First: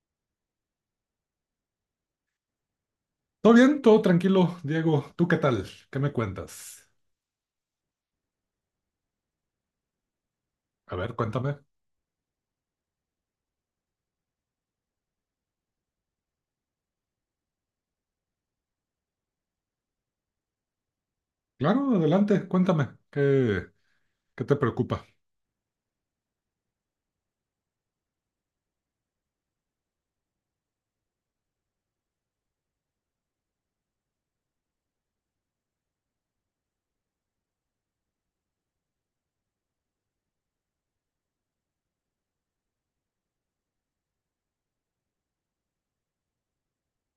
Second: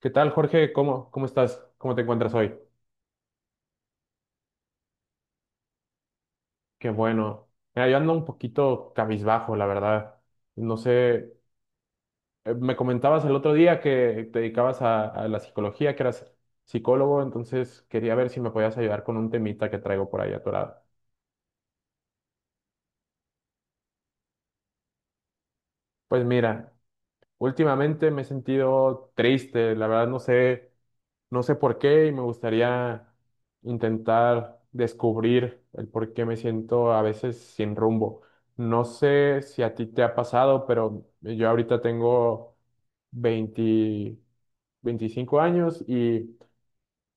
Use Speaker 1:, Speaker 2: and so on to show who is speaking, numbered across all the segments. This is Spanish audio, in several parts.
Speaker 1: ¿Qué tal, Jorge? ¿Cómo estás? ¿Cómo te encuentras hoy?
Speaker 2: Todo bien, todo tranquilo, Diego. ¿Tú qué tal? ¿Qué me cuentas?
Speaker 1: Qué bueno. Mira, yo ando un poquito cabizbajo, la verdad. No
Speaker 2: A ver,
Speaker 1: sé,
Speaker 2: cuéntame.
Speaker 1: me comentabas el otro día que te dedicabas a la psicología, que eras psicólogo, entonces quería ver si me podías ayudar con un temita que traigo por ahí atorado.
Speaker 2: Claro, adelante, cuéntame. ¿Qué te preocupa?
Speaker 1: Pues mira, últimamente me he sentido triste, la verdad no sé. No sé por qué y me gustaría intentar descubrir el por qué me siento a veces sin rumbo. No sé si a ti te ha pasado, pero yo ahorita tengo 20 25 años y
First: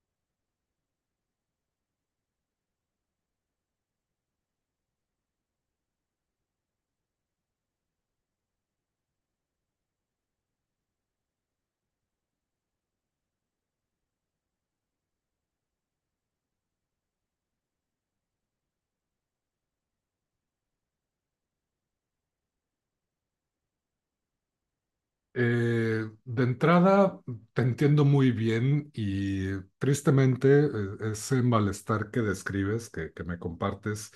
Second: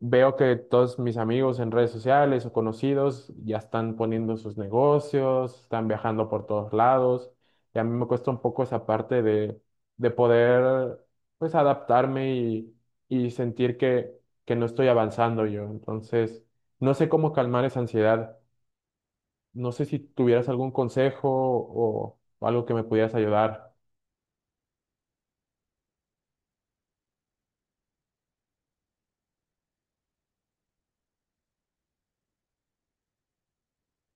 Speaker 1: veo que todos mis amigos en redes sociales o conocidos ya están poniendo sus negocios, están viajando por todos lados, y a mí me cuesta un poco esa parte de poder pues adaptarme y sentir que no estoy avanzando yo. Entonces, no sé cómo calmar esa ansiedad. No sé si tuvieras algún consejo o algo que me pudieras ayudar.
Speaker 2: De entrada, te entiendo muy bien y tristemente ese malestar que describes, que me compartes,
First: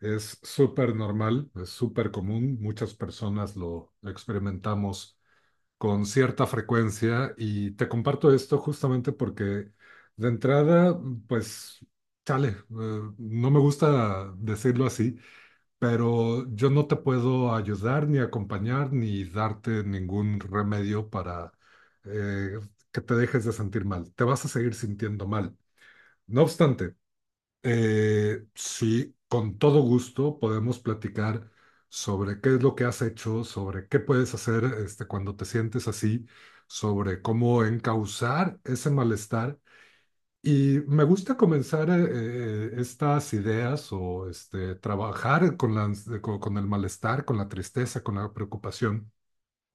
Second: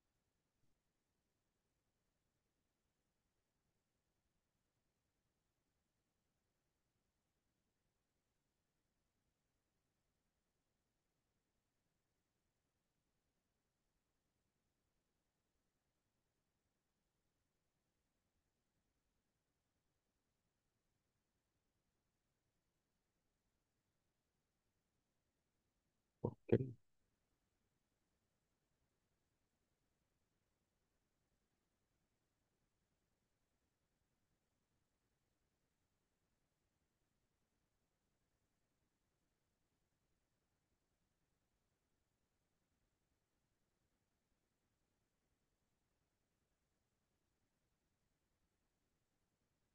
Speaker 2: es súper normal, es súper común. Muchas personas lo experimentamos con cierta frecuencia y te comparto esto justamente porque de entrada, pues, chale, no me gusta decirlo así, pero yo no te puedo ayudar ni acompañar ni darte ningún remedio para eh, que te dejes de sentir mal. Te vas a seguir sintiendo mal. No obstante, sí, con todo gusto podemos platicar sobre qué es lo que has hecho, sobre qué puedes hacer este, cuando te sientes así, sobre cómo encauzar ese malestar. Y me gusta comenzar estas ideas o este, trabajar con la con el malestar, con la tristeza, con la preocupación,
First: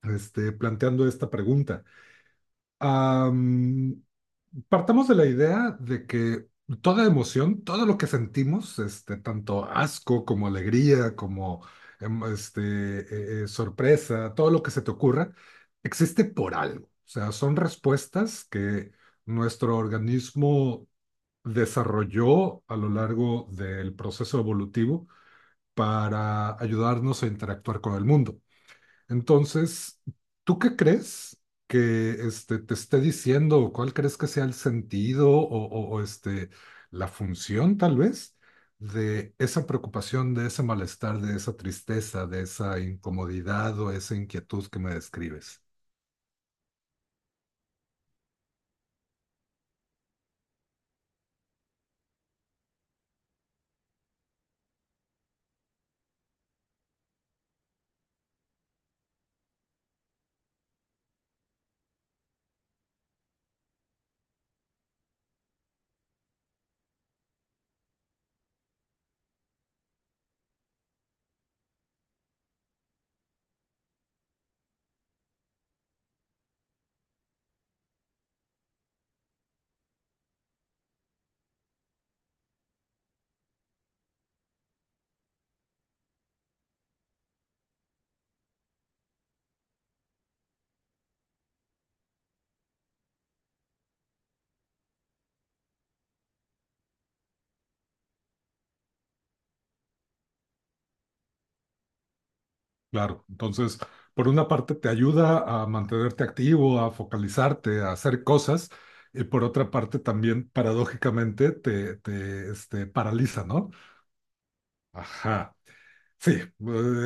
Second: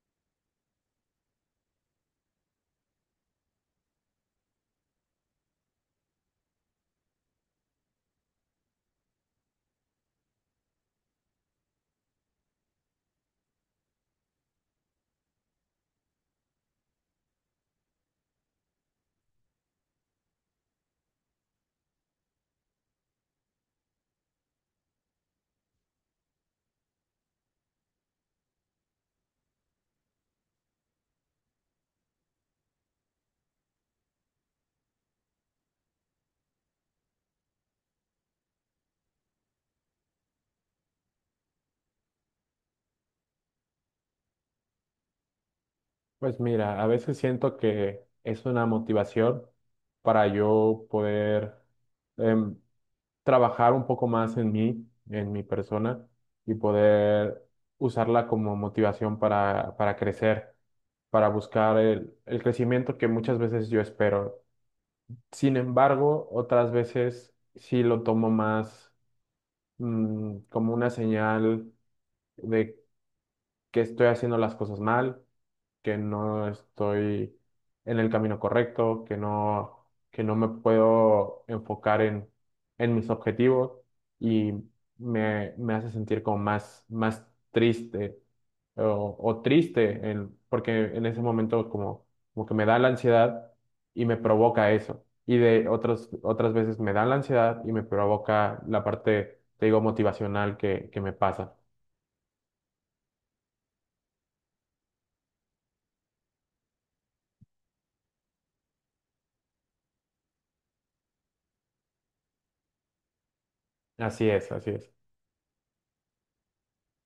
Speaker 2: este, planteando esta pregunta. Partamos de la idea de que toda emoción, todo lo que sentimos, este, tanto asco como alegría, como este, sorpresa, todo lo que se te ocurra, existe por algo. O sea, son respuestas que nuestro organismo desarrolló a lo largo del proceso evolutivo para ayudarnos a interactuar con el mundo. Entonces, ¿tú qué crees que este, te esté diciendo? ¿Cuál crees que sea el sentido o, este, la función, tal vez, de esa preocupación, de ese malestar, de esa tristeza, de esa incomodidad o esa inquietud que me describes?
Speaker 1: Pues mira, a veces siento que es una motivación para yo poder em, trabajar un poco más en mí, en mi persona, y poder usarla como motivación para crecer, para buscar el crecimiento que muchas veces yo espero. Sin embargo, otras veces sí lo tomo más como una señal de que estoy haciendo las cosas mal, que no estoy en el camino correcto, que no me puedo enfocar en mis objetivos y me hace sentir como más triste o porque en ese momento como, como que me da la ansiedad y me provoca eso. Y de otras veces me da la ansiedad y me provoca la parte, te digo, motivacional que me pasa.
Speaker 2: Claro, entonces, por una parte te ayuda a mantenerte activo, a focalizarte, a hacer cosas, y por otra parte también, paradójicamente, este, paraliza, ¿no?
Speaker 1: Así es, así es.
Speaker 2: Ajá. Sí,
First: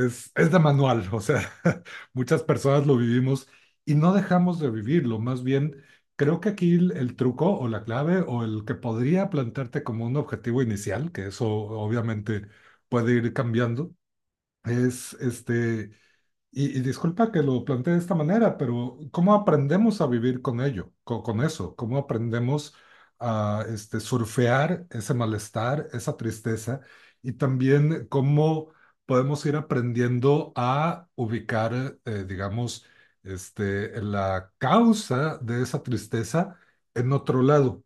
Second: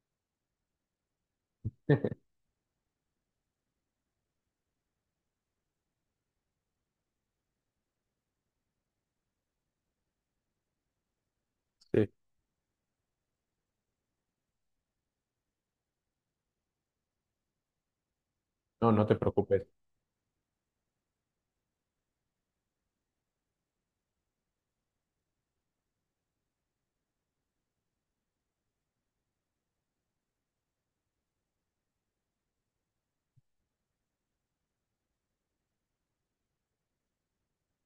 Speaker 2: es de manual, o sea, muchas personas lo vivimos y no dejamos de vivirlo, más bien creo que aquí el truco o la clave o el que podría plantearte como un objetivo inicial, que eso
Speaker 1: Sí.
Speaker 2: obviamente puede ir cambiando, es este y disculpa que lo plantee de esta manera,
Speaker 1: No,
Speaker 2: pero
Speaker 1: no te
Speaker 2: ¿cómo
Speaker 1: preocupes.
Speaker 2: aprendemos a vivir con ello, con, eso? ¿Cómo aprendemos a este, surfear ese malestar, esa tristeza? Y también cómo podemos ir aprendiendo a ubicar, digamos, este, la causa de esa tristeza en otro lado.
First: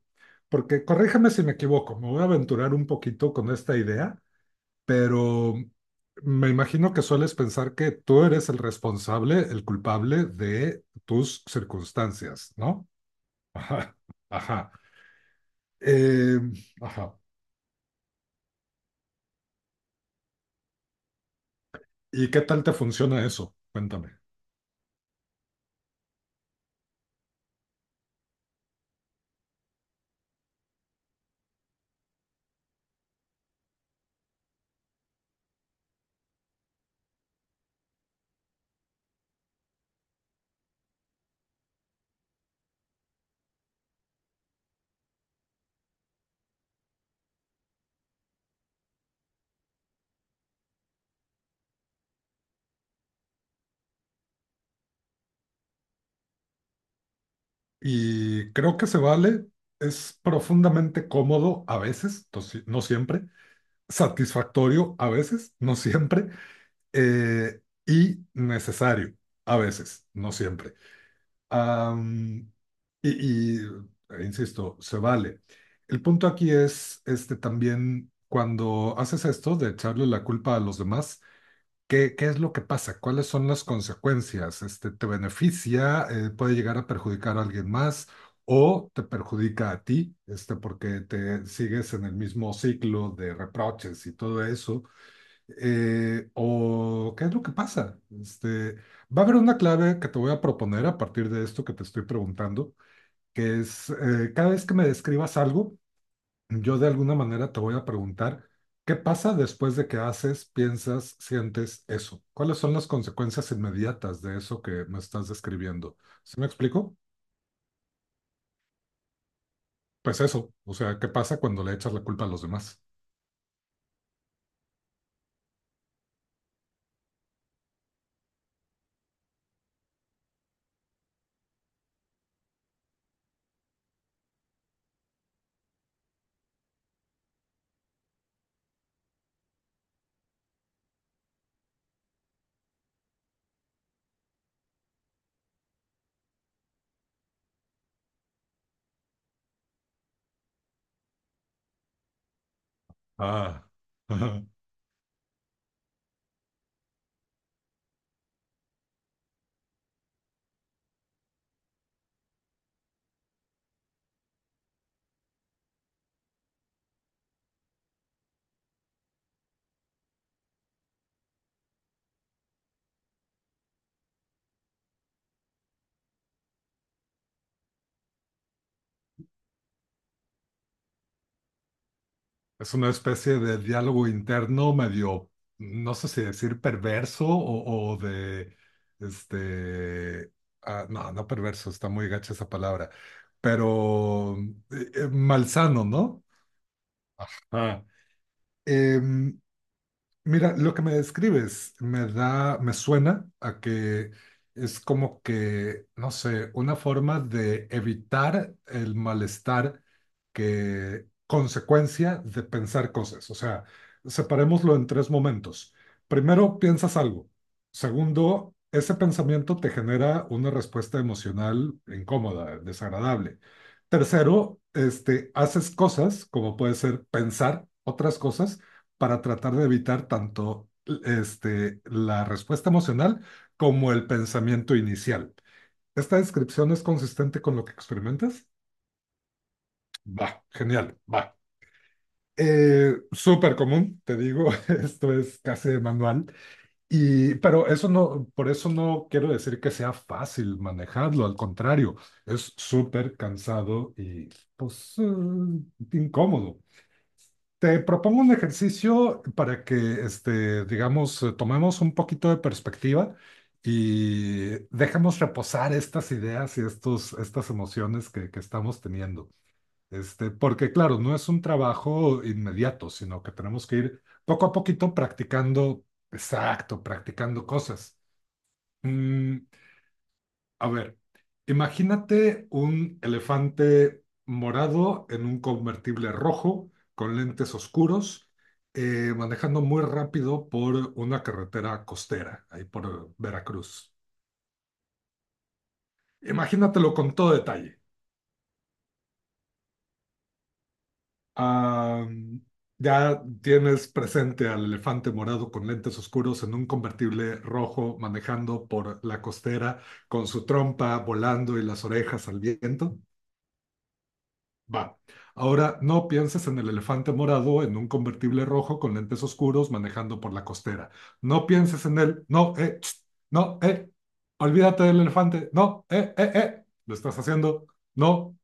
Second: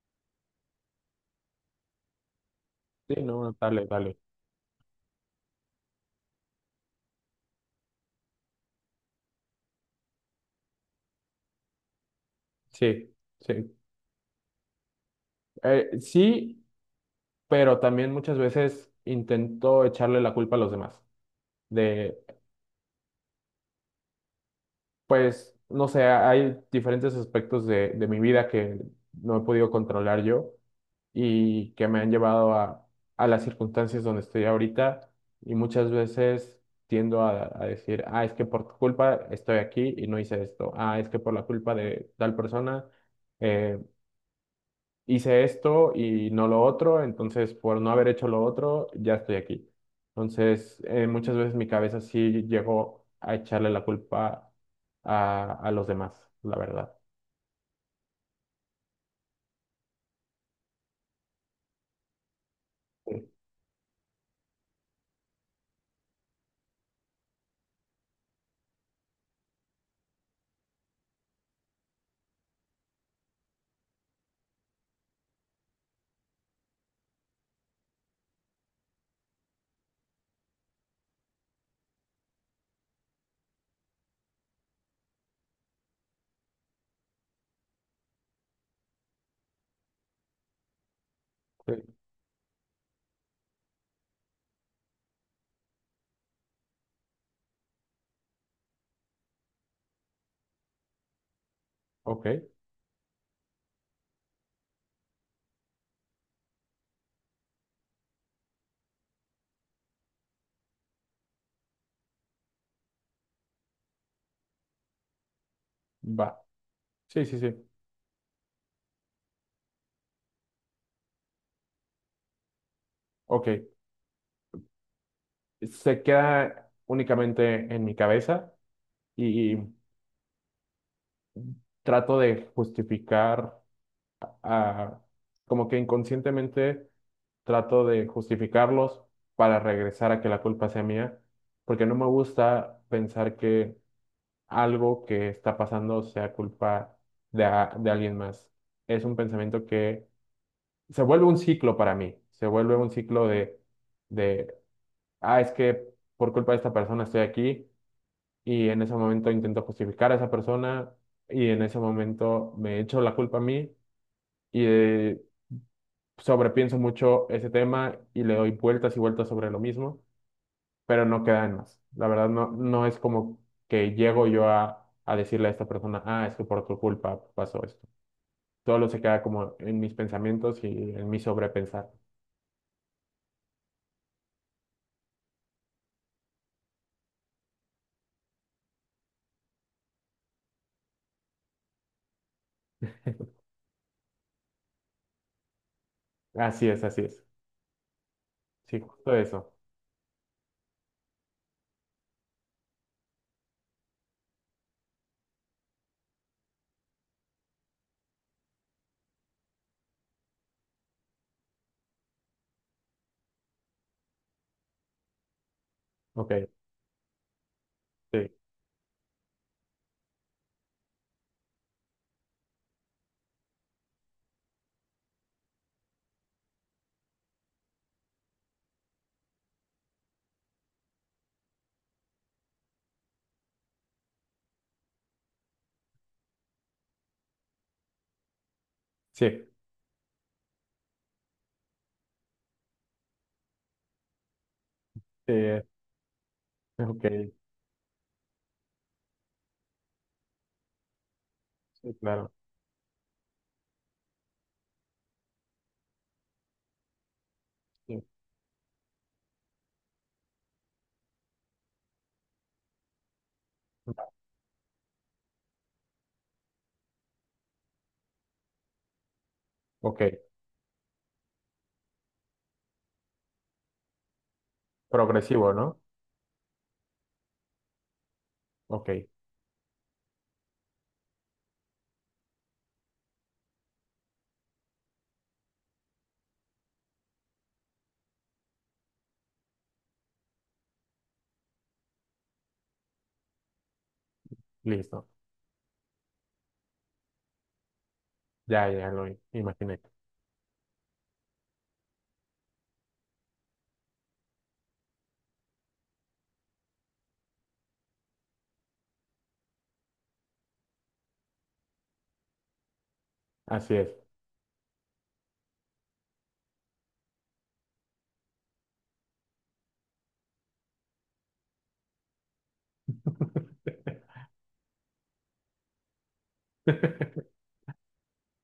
Speaker 2: Porque corríjame si me equivoco, me voy a aventurar un
Speaker 1: Sí,
Speaker 2: poquito
Speaker 1: no,
Speaker 2: con
Speaker 1: no,
Speaker 2: esta
Speaker 1: dale, dale.
Speaker 2: idea, pero me imagino que sueles pensar que tú eres el responsable, el culpable de tus circunstancias, ¿no?
Speaker 1: Sí, sí.
Speaker 2: Ajá, ajá. Eh,
Speaker 1: Sí,
Speaker 2: ajá.
Speaker 1: pero también muchas veces intento echarle la culpa a los demás. De,
Speaker 2: ¿Y qué tal te funciona eso? Cuéntame.
Speaker 1: pues, no sé, hay diferentes aspectos de mi vida que no he podido controlar yo y que me han llevado a las circunstancias donde estoy ahorita. Y muchas veces tiendo a decir, ah, es que por tu culpa estoy aquí y no hice esto. Ah, es que por la culpa de tal persona. eh, hice esto y no lo otro, entonces por no haber hecho lo otro, ya estoy aquí. Entonces, muchas veces mi cabeza sí llegó a echarle la culpa a los demás, la verdad.
Speaker 2: Y creo que se vale, es profundamente cómodo a veces, no no siempre, satisfactorio a veces, no siempre, eh, y necesario a veces, no siempre. Am, y, y, insisto, se vale. El punto aquí es este también cuando haces esto de echarle la culpa a los demás, ¿qué es lo que pasa? ¿Cuáles son las consecuencias? Este, ¿te beneficia? ¿Puede llegar a perjudicar a alguien más? ¿O te perjudica a ti? Este, porque te
Speaker 1: Sí.
Speaker 2: sigues en el mismo ciclo de reproches y todo eso, o qué es lo que pasa. Este, va a haber una clave que te voy a proponer a partir de esto que te estoy
Speaker 1: Ok,
Speaker 2: preguntando, que es cada vez que me describas algo, yo de alguna manera te voy a preguntar qué pasa después de que haces, piensas, sientes eso. ¿Cuáles son las consecuencias inmediatas de eso que me estás describiendo? ¿Sí
Speaker 1: va.
Speaker 2: me explico?
Speaker 1: Sí, sí, sí.
Speaker 2: Pues eso, o sea, ¿qué pasa cuando le echas la culpa a los demás?
Speaker 1: Ok. Se queda únicamente en mi cabeza y trato de justificar a- como que inconscientemente trato de justificarlos para regresar a que la culpa sea mía, porque no me gusta pensar que algo que está pasando sea culpa de, de alguien más. Es un pensamiento que se vuelve un ciclo para mí, se vuelve un ciclo
Speaker 2: Ah.
Speaker 1: de, ah, es que por culpa de esta persona estoy aquí y en ese momento intento justificar a esa persona y en ese momento me echo la culpa a mí y sobrepienso mucho ese tema y le doy vueltas y vueltas sobre lo mismo. Pero no queda en más. La verdad, no, no es como que llego yo a decirle a esta persona, ah, es que por tu culpa pasó esto. Solo se queda como en mis pensamientos y en mi sobrepensar.
Speaker 2: Es una especie de diálogo interno medio, no sé si decir perverso o de, este, ah, no, no perverso, está muy gacha esa palabra, pero malsano, ¿no?
Speaker 1: Así es, así es.
Speaker 2: Ah.
Speaker 1: Sí, justo
Speaker 2: Em,
Speaker 1: eso.
Speaker 2: mira, lo que me describes me da, me suena a que es como que, no sé, una forma de evitar el malestar que consecuencia de pensar cosas. O sea, separémoslo en tres momentos.
Speaker 1: Ok,
Speaker 2: Primero, piensas algo.
Speaker 1: sí,
Speaker 2: Segundo, ese pensamiento te genera una respuesta emocional incómoda, desagradable. Tercero, este, haces cosas, como puede ser pensar otras cosas para tratar de evitar tanto este, la respuesta emocional como el pensamiento inicial. ¿Esta descripción es consistente con lo que experimentas?
Speaker 1: sí,
Speaker 2: Va, genial, va. Súper común, te digo, esto
Speaker 1: sí,
Speaker 2: es casi de manual,
Speaker 1: ok,
Speaker 2: y, pero eso no, por eso no quiero decir que sea fácil manejarlo, al
Speaker 1: sí,
Speaker 2: contrario,
Speaker 1: claro.
Speaker 2: es súper cansado y pues incómodo. Te
Speaker 1: Sí.
Speaker 2: propongo un ejercicio para que, este, digamos, tomemos un poquito de perspectiva y dejemos reposar estas ideas y estas emociones que estamos teniendo.
Speaker 1: Ok,
Speaker 2: Este, porque, claro, no es un trabajo inmediato, sino que tenemos que ir poco a poquito
Speaker 1: progresivo, ¿no?
Speaker 2: practicando, exacto, practicando cosas.
Speaker 1: Ok,
Speaker 2: Mm, a ver, imagínate un elefante morado en un convertible rojo con lentes oscuros, manejando muy rápido por una carretera costera, ahí por Veracruz.
Speaker 1: listo.
Speaker 2: Imagínatelo con todo detalle.
Speaker 1: Ya, ya lo imaginé.
Speaker 2: Ah, ya tienes presente al elefante morado con lentes oscuros en un convertible rojo manejando por la costera con su trompa volando y las orejas al viento.
Speaker 1: Así es.
Speaker 2: Va. Ahora no pienses en el elefante morado en un convertible rojo con lentes oscuros manejando por la costera. No pienses en él. No, tss, no, eh. Olvídate del elefante. No, Lo estás haciendo. No,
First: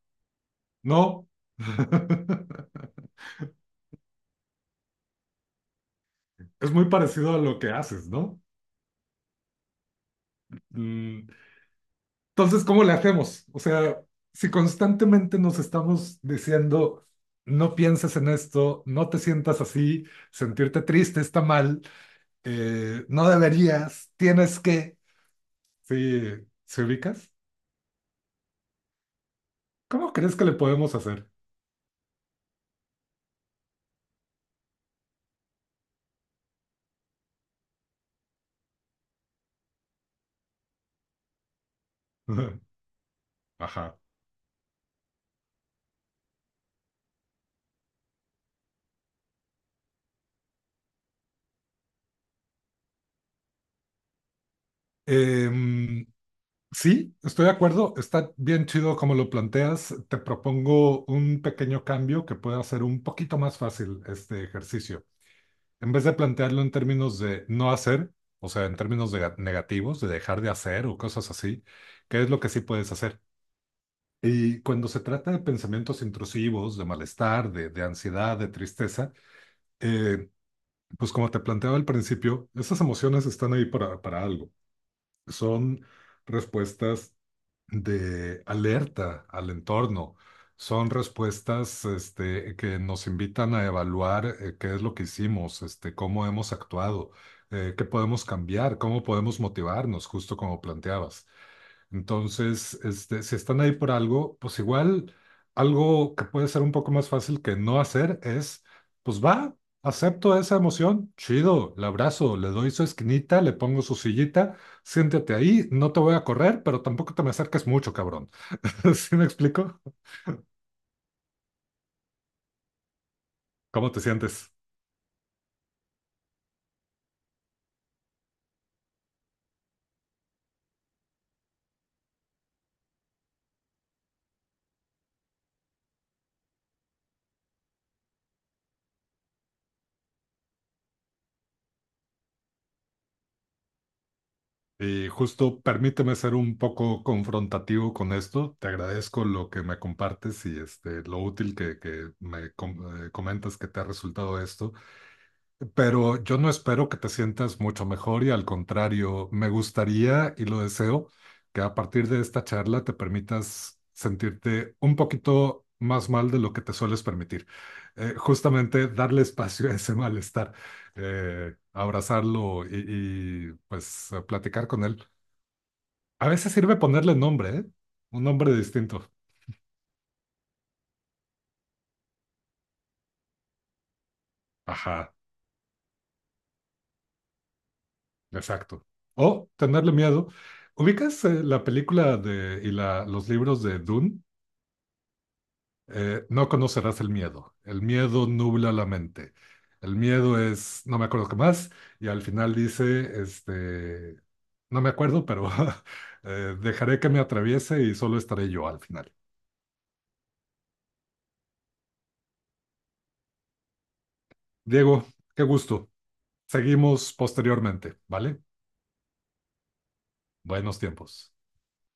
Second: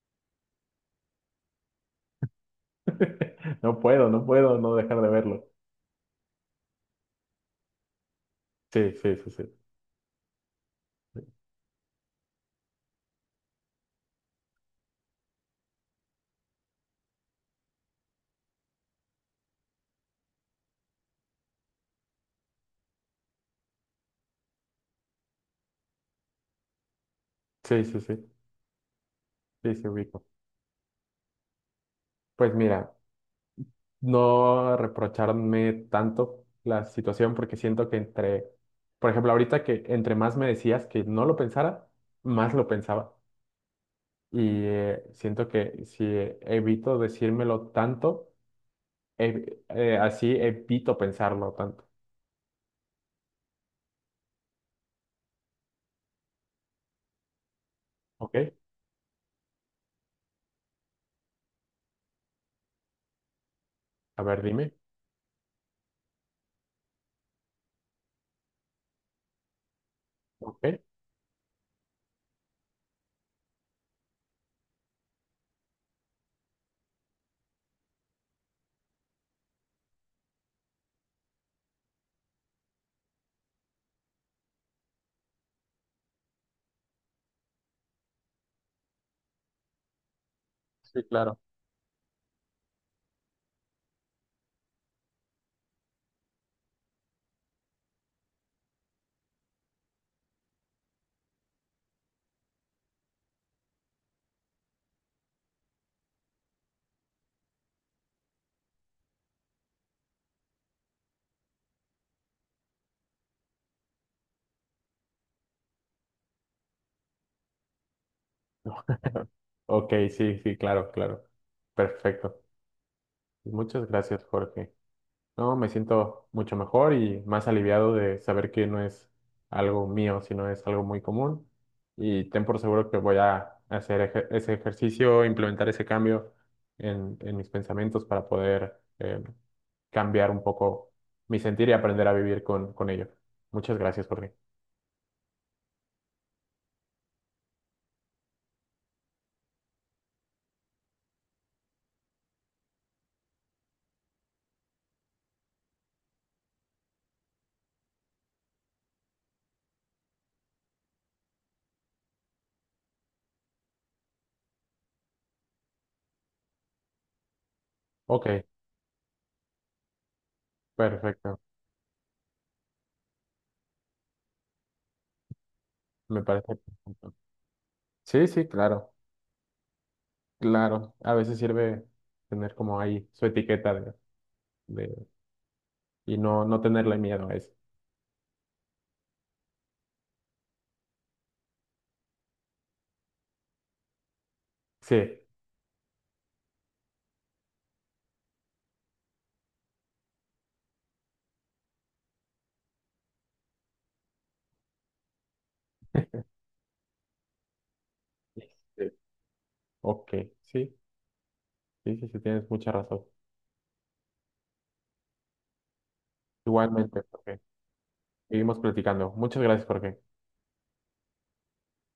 Speaker 2: no.
Speaker 1: No puedo, no puedo no dejar de verlo.
Speaker 2: Es muy parecido a lo que haces, ¿no?
Speaker 1: Sí, sí, sí, sí.
Speaker 2: Mm, entonces, ¿cómo le hacemos? O sea, si constantemente nos estamos diciendo, no pienses en esto, no te sientas así, sentirte triste está mal, no deberías, tienes que. Sí, ¿se ubicas?
Speaker 1: Sí, sí, sí. Sí, sí,
Speaker 2: ¿Cómo
Speaker 1: ubico.
Speaker 2: crees que le podemos hacer?
Speaker 1: Pues mira, no reprocharme tanto la situación porque siento que entre, por ejemplo, ahorita que entre más me decías que no lo pensara, más lo pensaba.
Speaker 2: Ajá.
Speaker 1: Y siento que si evito decírmelo tanto, así evito pensarlo tanto.
Speaker 2: Em, sí, estoy de acuerdo, está
Speaker 1: ¿Ok?
Speaker 2: bien chido como lo planteas. Te propongo un pequeño cambio que pueda hacer un poquito más fácil
Speaker 1: A ver,
Speaker 2: este
Speaker 1: dime.
Speaker 2: ejercicio. En vez de plantearlo en términos de no hacer, o sea, en términos de negativos, de dejar de
Speaker 1: ¿Ok?
Speaker 2: hacer o cosas así, ¿qué es lo que sí puedes hacer? Y cuando se trata de pensamientos intrusivos, de malestar, de ansiedad, de tristeza, eh, pues como te planteaba al principio, esas emociones están ahí para algo. Son respuestas de alerta al entorno. Son
Speaker 1: Sí, claro.
Speaker 2: respuestas este, que nos invitan a evaluar qué es lo que hicimos, este, cómo hemos actuado, qué podemos cambiar, cómo podemos motivarnos, justo como planteabas. Entonces, este, si están ahí por algo, pues igual algo que puede ser un poco más fácil que no hacer es, pues va, acepto esa emoción, chido, la abrazo, le doy su esquinita, le pongo su sillita, siéntate ahí, no te voy a correr, pero tampoco te me acerques mucho, cabrón. ¿Sí me explico?
Speaker 1: Ok, sí, sí, claro, claro. Perfecto. Muchas
Speaker 2: ¿Cómo te
Speaker 1: gracias,
Speaker 2: sientes?
Speaker 1: Jorge. No, me siento mucho mejor y más aliviado de saber que no es algo mío, sino es algo muy común. Y ten por seguro que voy a hacer ese ejercicio, implementar ese cambio en mis pensamientos para poder cambiar un poco mi sentir y aprender a vivir con ello. Muchas gracias, Jorge.
Speaker 2: Y justo permíteme ser un poco confrontativo con esto. Te agradezco lo que me compartes y este, lo útil que me comentas que te ha resultado esto. Pero yo no espero que te sientas mucho mejor y al contrario, me gustaría y lo deseo que a partir de esta charla te permitas sentirte un poquito más mal de lo que te sueles permitir.
Speaker 1: Ok,
Speaker 2: Justamente darle espacio a ese malestar,
Speaker 1: perfecto.
Speaker 2: abrazarlo pues platicar con él.
Speaker 1: Me
Speaker 2: A
Speaker 1: parece.
Speaker 2: veces sirve
Speaker 1: Perfecto.
Speaker 2: ponerle nombre, ¿eh? Un
Speaker 1: Sí, sí,
Speaker 2: nombre
Speaker 1: claro,
Speaker 2: distinto.
Speaker 1: claro. A veces sirve tener como ahí su etiqueta de-
Speaker 2: Ajá,
Speaker 1: y no, no tenerle miedo a eso.
Speaker 2: exacto. O tenerle miedo. ¿Ubicas la película de, y la, los libros de Dune?
Speaker 1: Sí.
Speaker 2: No conocerás el miedo. El miedo nubla la mente. El miedo es, no me acuerdo qué más, y al final dice, este, no me acuerdo, pero dejaré que me atraviese y solo
Speaker 1: Sí.
Speaker 2: estaré yo al final.
Speaker 1: Ok, sí, sí, sí, sí, tienes mucha razón.
Speaker 2: Diego, qué gusto.
Speaker 1: Igualmente,
Speaker 2: Seguimos
Speaker 1: Jorge.
Speaker 2: posteriormente, ¿vale?
Speaker 1: Seguimos platicando. Muchas gracias, Jorge.
Speaker 2: Buenos tiempos.